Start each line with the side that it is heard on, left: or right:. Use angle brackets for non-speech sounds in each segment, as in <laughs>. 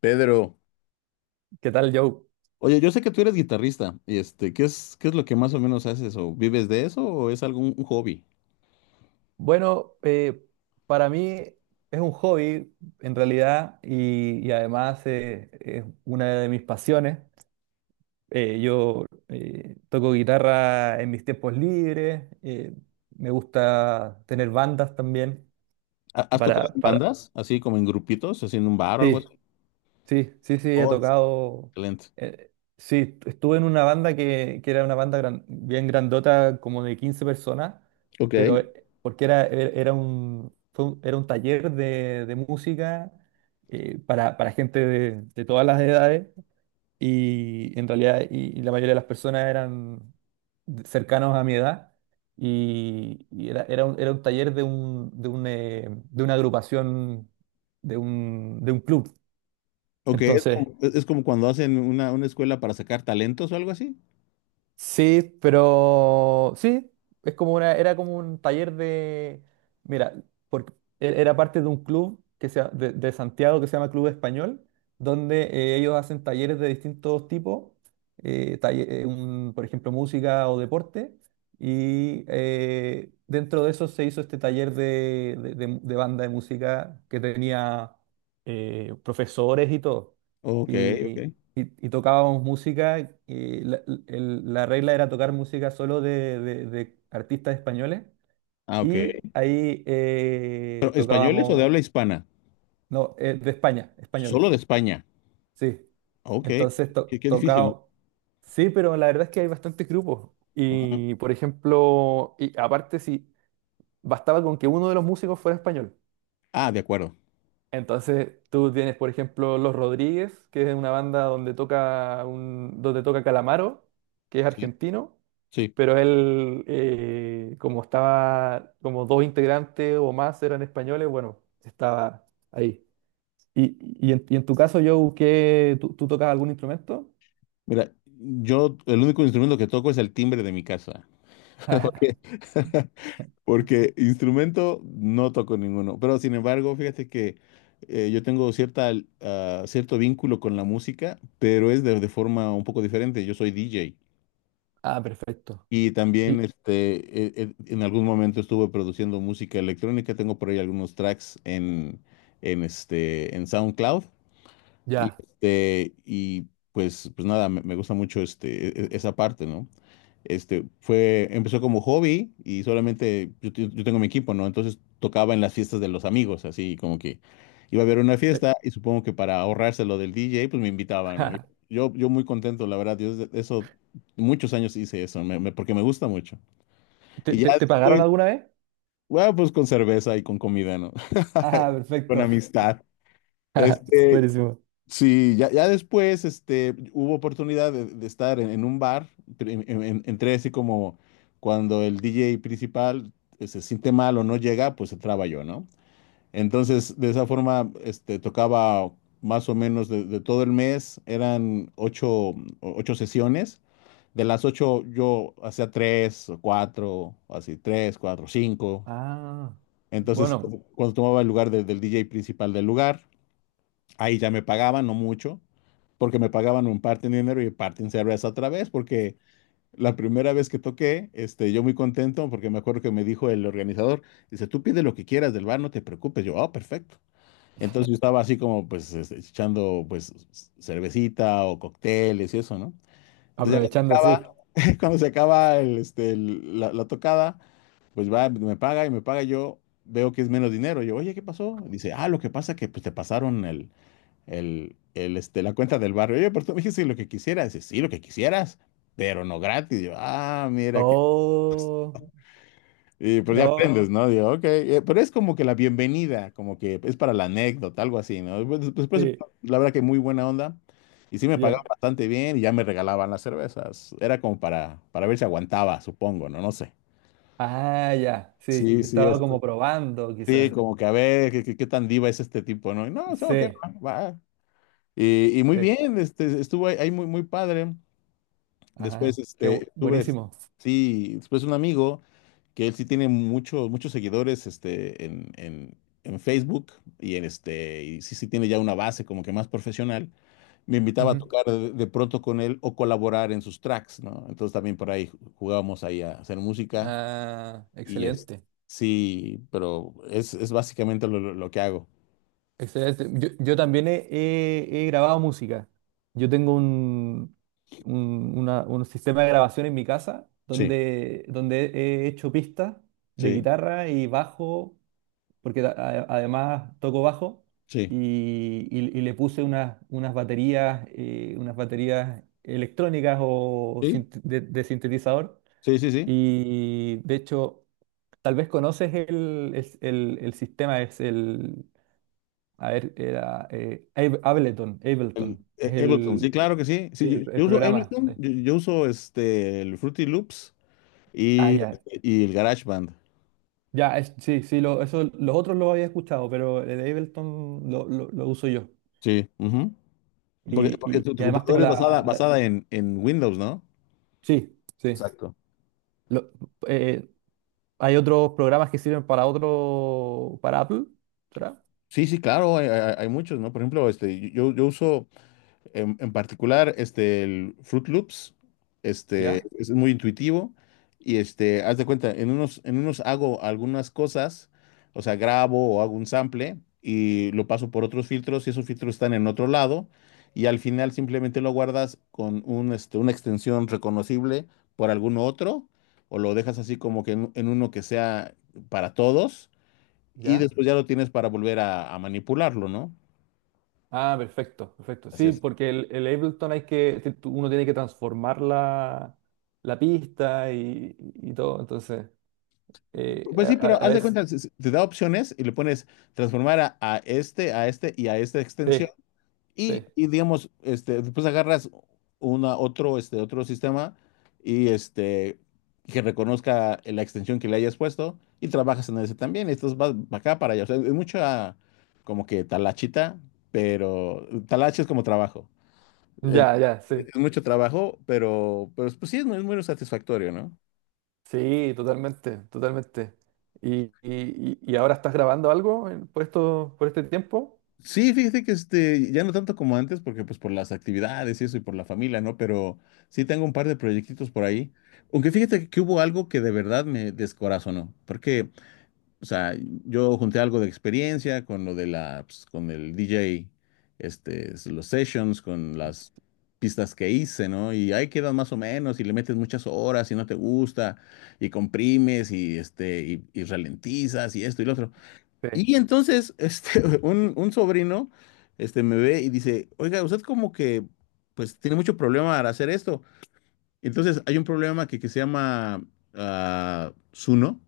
left: Pedro,
right: ¿Qué tal, Joe?
left: oye, yo sé que tú eres guitarrista, y este, ¿qué es lo que más o menos haces? ¿O vives de eso o es algún un hobby?
right: Bueno, para mí es un hobby en realidad y además es una de mis pasiones. Yo toco guitarra en mis tiempos libres, me gusta tener bandas también
left: ¿Has tocado
right: para,
left: en
right: para...
left: bandas, así como en grupitos, así en un bar o algo así?
right: Sí, sí, sí, sí, he
left: Oh,
right: tocado.
left: excelente.
right: Sí, estuve en una banda que era una banda bien grandota, como de 15 personas,
left: Ok.
right: pero porque era, era un, fue era un taller de música para gente de todas las edades y en realidad y la mayoría de las personas eran cercanos a mi edad y era, era un taller de, un, de, un, de una agrupación, de un club.
left: Ok, es
right: Entonces...
left: como, es como cuando hacen una escuela para sacar talentos o algo así.
right: Sí, pero sí, es como una, era como un taller de, mira, porque era parte de un club que se, de Santiago que se llama Club Español, donde ellos hacen talleres de distintos tipos, por ejemplo, música o deporte, y dentro de eso se hizo este taller de, de banda de música que tenía profesores y todo
left: Ok, ok.
right: y, y tocábamos música. Y la, la regla era tocar música solo de, de artistas españoles.
left: Ah,
right: Y
left: ok.
right: ahí
left: ¿Españoles o de
right: tocábamos,
left: habla hispana?
right: no, de España,
left: Solo
right: españoles,
left: de España.
right: sí.
left: Ok,
right: Entonces
left: qué difícil.
right: tocaba, sí, pero la verdad es que hay bastantes grupos.
left: ¿No? Ajá.
right: Y por ejemplo, y aparte si bastaba con que uno de los músicos fuera español.
left: Ah, de acuerdo.
right: Entonces tú tienes, por ejemplo, Los Rodríguez, que es una banda donde toca un, donde toca Calamaro, que es
left: Sí,
right: argentino,
left: sí.
right: pero él, como estaba, como dos integrantes o más eran españoles, bueno, estaba ahí. Y en tu caso, Joe, ¿qué, tú tocas algún instrumento?
left: Mira, yo el único instrumento que toco es el timbre de mi casa. <laughs> Porque,
right: <laughs>
left: <laughs> porque instrumento no toco ninguno. Pero sin embargo, fíjate que yo tengo cierto vínculo con la música, pero es de forma un poco diferente. Yo soy DJ.
right: Ah, perfecto.
left: Y también
right: Y
left: este, en algún momento estuve produciendo música electrónica. Tengo por ahí algunos tracks en SoundCloud. Y,
right: ya.
left: este, y pues nada, me gusta mucho este, esa parte, ¿no? Este, empezó como hobby, y solamente yo tengo mi equipo, ¿no? Entonces tocaba en las fiestas de los amigos, así como que iba a haber una
right: Eh,
left: fiesta y supongo que para ahorrarse lo del DJ, pues me invitaban, ¿no?
right: <laughs>
left: Yo muy contento, la verdad, eso, muchos años hice eso, porque me gusta mucho.
right: ¿Te,
left: Y ya
right: te pagaron
left: después,
right: alguna vez?
left: bueno, pues con cerveza y con comida, ¿no?
right: Ah,
left: <laughs> Con
right: perfecto.
left: amistad.
right: <laughs>
left: Este,
right: Buenísimo.
left: sí, ya después este, hubo oportunidad de estar en un bar. Entré así como cuando el DJ principal se siente mal o no llega, pues entraba yo, ¿no? Entonces, de esa forma, este, tocaba más o menos de todo el mes. Eran ocho sesiones. De las ocho, yo hacía tres o cuatro, o así, tres, cuatro, cinco.
right: Ah,
left: Entonces,
right: bueno,
left: cuando tomaba el lugar del DJ principal del lugar. Ahí ya me pagaban, no mucho, porque me pagaban un parte en dinero y parte en cerveza otra vez, porque la primera vez que toqué, este, yo muy contento, porque me acuerdo que me dijo el organizador. Dice, tú pide lo que quieras del bar, no te preocupes. Yo, ah, perfecto. Entonces yo estaba así como, pues, este, echando, pues, cervecita o cócteles y eso, ¿no? Entonces ya cuando se
right: aprovechando, sí.
left: acaba, <laughs> cuando se acaba el, este, la tocada, pues va, me paga y me paga. Yo veo que es menos dinero. Yo, oye, ¿qué pasó? Dice, ah, lo que pasa que, pues, te pasaron la cuenta del barrio. Oye, pero tú me dijiste lo que quisieras. Dice, sí, lo que quisieras, pero no gratis. Y yo, ah, mira, que...
right: Oh,
left: Y pues ya
right: no,
left: aprendes. No. ¿No? Digo, ok. Pero es como que la bienvenida, como que es para la anécdota, algo así, ¿no? Pues,
right: sí,
left: la verdad que muy buena onda. Y sí me pagaban
right: ya.
left: bastante bien y ya me regalaban las cervezas. Era como para ver si aguantaba, supongo, ¿no? No sé.
right: Ah, ya, sí,
left: Sí,
right: te
left: sí,
right: estaba como
left: esto.
right: probando,
left: Sí,
right: quizás.
left: como que a ver, ¿Qué tan diva es este tipo, ¿no? Y no, o sea, ok,
right: Sí,
left: va. Va. Y muy
right: sí,
left: bien, este, estuvo ahí muy, muy padre. Después,
right: ajá, qué
left: este,
right: buenísimo.
left: después un amigo, que él sí tiene muchos, muchos seguidores, este, en Facebook, y en este, y sí, sí tiene ya una base como que más profesional. Me invitaba a
right: Ujú.
left: tocar de pronto con él o colaborar en sus tracks, ¿no? Entonces también por ahí jugábamos ahí a hacer música,
right: Ah,
left: y
right: excelente,
left: sí, pero es básicamente lo que hago.
right: excelente. Yo también he, he grabado música. Yo tengo un, un sistema de grabación en mi casa
left: Sí,
right: donde, donde he hecho pistas de
left: sí,
right: guitarra y bajo porque además toco bajo
left: sí,
right: y, y le puse unas, unas baterías electrónicas o
left: sí,
right: de sintetizador.
left: sí, sí, sí.
right: Y de hecho, tal vez conoces el, es el sistema, es el, a ver, era Ableton, Ableton, es
left: Ableton, sí, claro que sí. Sí, yo,
right: el
left: yo uso
right: programa.
left: Ableton,
right: Sí.
left: yo uso este el Fruity Loops
right: Ah,
left: y,
right: ya.
left: y el GarageBand.
right: Ya, sí, sí, lo, eso, los otros los había escuchado, pero el Ableton lo uso yo.
left: Sí, ujú. Porque,
right: Y,
left: porque tu,
right: y
left: tu
right: además tengo
left: computadora es basada,
right: la,
left: basada en Windows, ¿no?
right: sí, sí.
left: Exacto.
right: Lo- eh, hay otros programas que sirven para otro, para Apple, ¿será?
left: Sí, sí, claro, hay muchos, ¿no? Por ejemplo, este, yo uso. En particular, este, el Fruit Loops, este,
right: ¿Ya?
left: es muy intuitivo, y este, haz de cuenta, en unos hago algunas cosas, o sea, grabo o hago un sample y lo paso por otros filtros, y esos filtros están en otro lado, y al final simplemente lo guardas con un, este, una extensión reconocible por algún otro, o lo dejas así como que en uno que sea para todos, y
right: ¿Ya?
left: después ya lo tienes para volver a manipularlo, ¿no?
right: Ah, perfecto, perfecto.
left: Así
right: Sí,
left: es.
right: porque el Ableton hay que, te- uno tiene que transformar la, la pista y todo, entonces,
left: Pues
right: a,
left: sí, pero
right: a
left: haz de
right: veces,
left: cuenta, te da opciones y le pones transformar a este, a este y a esta extensión.
right: sí,
left: Y,
right: sí.
left: y digamos, este, después agarras una, otro, este, otro sistema y este, que reconozca la extensión que le hayas puesto y trabajas en ese también. Esto vas para acá, para allá. O sea, es mucha como que talachita, pero talache es como trabajo. Es,
right: Ya, ya, sí.
left: es mucho trabajo, pero pues sí, es muy, satisfactorio, ¿no?
right: Sí, totalmente, totalmente. ¿Y, y ahora estás grabando algo por esto, por este tiempo?
left: Sí, fíjate que este, ya no tanto como antes, porque pues por las actividades y eso, y por la familia, ¿no? Pero sí tengo un par de proyectitos por ahí. Aunque fíjate que hubo algo que de verdad me descorazonó, porque, o sea, yo junté algo de experiencia con lo de la, pues, con el DJ, este, los sessions, con las pistas que hice, ¿no? Y ahí quedan más o menos, y le metes muchas horas y no te gusta, y comprimes, y este, y ralentizas, y esto y lo otro.
right: Sí.
left: Y entonces, este, <laughs> un sobrino, este, me ve y dice, oiga, usted como que, pues, tiene mucho problema al hacer esto. Entonces, hay un problema que se llama Suno,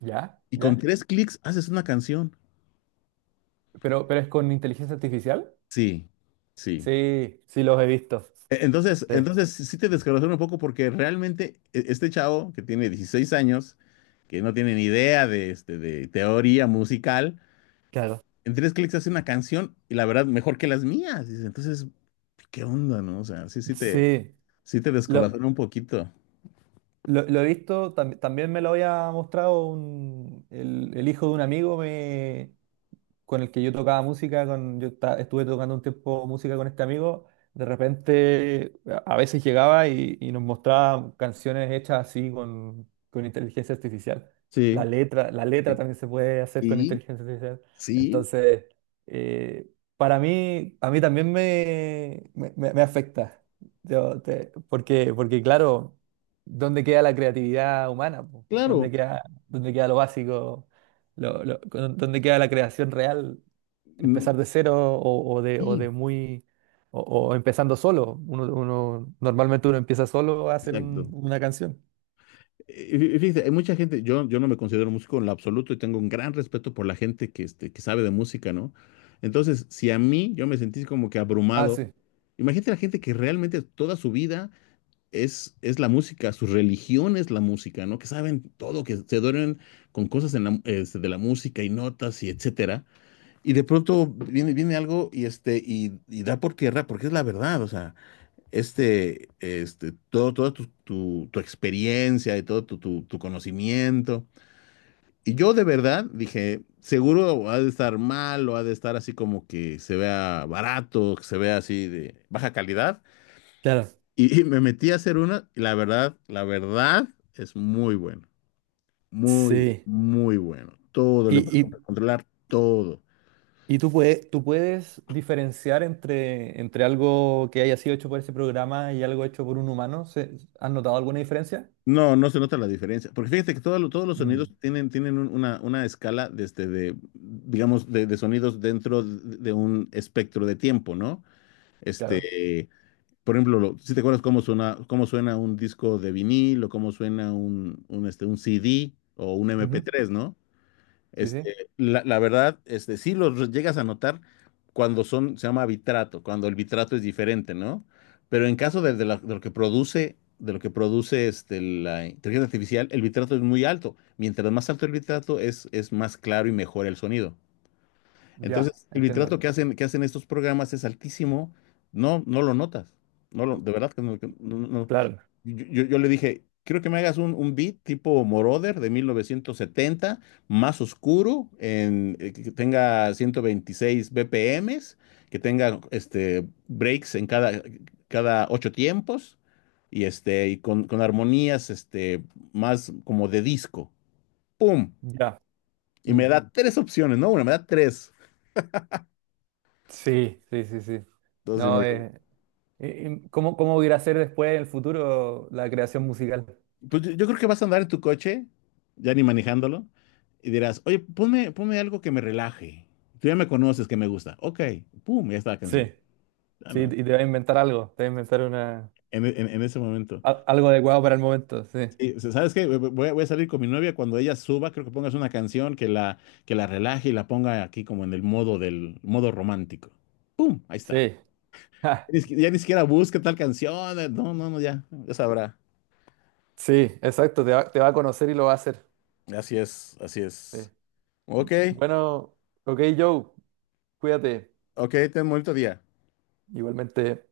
right: ¿Ya?
left: y con
right: ¿Ya?
left: tres clics haces una canción.
right: Pero, ¿pero es con inteligencia artificial?
left: Sí, sí.
right: Sí, sí, los he visto.
left: E- Entonces,
right: Sí,
left: entonces sí te descorazona un poco, porque realmente este chavo, que tiene 16 años, que no tiene ni idea de, este, de teoría musical,
right: claro,
left: en tres clics hace una canción, y la verdad, mejor que las mías. Dice. Entonces, ¿qué onda, no? O sea, sí,
right: sí.
left: sí te
right: Lo,
left: descorazona un poquito.
right: lo he visto, tam- también me lo había mostrado el hijo de un amigo, me con el que yo tocaba música, con, yo estuve tocando un tiempo música con este amigo, de repente a veces llegaba y nos mostraba canciones hechas así con inteligencia artificial.
left: Sí,
right: La letra también se puede hacer con
left: y
right: inteligencia artificial.
left: sí,
right: Entonces, eh, para mí, a mí también me, me afecta. Porque, porque claro, ¿dónde queda la creatividad humana? ¿Po?
left: claro.
right: Dónde queda lo básico? Donde queda la creación real, empezar
left: mm,
right: de cero o
left: Y
right: de muy, o empezando solo? Uno, normalmente uno empieza solo a hacer
left: exacto.
right: una canción.
left: Y fíjate, hay mucha gente. Yo no me considero músico en lo absoluto, y tengo un gran respeto por la gente que, este, que sabe de música, ¿no? Entonces, si a mí yo me sentí como que
right: Ah,
left: abrumado,
right: sí.
left: imagínate la gente que realmente toda su vida es la música, su religión es la música, ¿no? Que saben todo, que se duermen con cosas en la este, de la música y notas y etcétera. Y de pronto viene algo, y, este, y da por tierra, porque es la verdad, o sea, este, todo, toda tu experiencia y todo tu conocimiento. Y yo de verdad dije, seguro ha de estar mal, o ha de estar así como que se vea barato, que se vea así de baja calidad.
right: Claro,
left: Y me metí a hacer una, y la verdad es muy bueno, muy,
right: sí.
left: muy bueno. Todo,
right: Y,
left: le
right: y,
left: puedes controlar todo.
right: y tú puedes diferenciar entre, entre algo que haya sido hecho por ese programa y algo hecho por un humano. ¿Se- ¿Has notado alguna diferencia?
left: No, no se nota la diferencia. Porque fíjate que todo todos los sonidos
right: Mm,
left: tienen una escala desde digamos, de sonidos dentro de un espectro de tiempo, ¿no?
right: claro.
left: Este, por ejemplo, si te acuerdas cómo suena un disco de vinil, o cómo suena un CD o un mp
right: Ujú.
left: tres, ¿no?
right: Sí,
left: Este,
right: sí.
left: la verdad, este, sí los llegas a notar cuando son, se llama vitrato, cuando el vitrato es diferente, ¿no? Pero en caso de lo que produce, este, la inteligencia artificial, el vitrato es muy alto. Mientras más alto el vitrato, es más claro y mejor el sonido.
right: Ya,
left: Entonces, el vitrato
right: entiendo.
left: que hacen estos programas es altísimo. No, no lo notas. No lo, de verdad que no,
right: Claro.
left: yo le dije, quiero que me hagas un beat tipo Moroder de 1970, más oscuro, que tenga 126 BPMs, que tenga este, breaks en cada ocho tiempos, y, este, y con armonías este, más como de disco. ¡Pum!
right: Ya.
left: Y me
right: Mm,
left: da tres opciones, no una, me da tres.
right: sí, sí, sí, sí.
left: Entonces.
right: No, es ¿cómo, cómo irá a ser después en el futuro la creación musical?
left: Pues yo creo que vas a andar en tu coche, ya ni manejándolo, y dirás, oye, ponme algo que me relaje. Tú ya me conoces, que me gusta. Ok, pum, ya está la canción.
right: Sí,
left: Ah,
right: sí, y
left: ¿no?
right: te va a inventar algo, te va a inventar una,
left: En ese momento.
right: algo adecuado para el momento, sí.
left: Sí, o sea, ¿sabes qué? Voy a salir con mi novia, cuando ella suba, creo que pongas una canción que la relaje y la ponga aquí como en el modo del modo romántico. ¡Pum! Ahí está.
right: Sí, <laughs> ja,
left: Ni siqui- Ya ni siquiera busca tal canción. No, no, no, ya, ya sabrá.
right: sí, exacto, te va a conocer y lo va a hacer.
left: Así es, así
right: Sí.
left: es. Ok,
right: Bueno, ok, Joe, cuídate,
left: ok, ten un bonito día.
right: igualmente.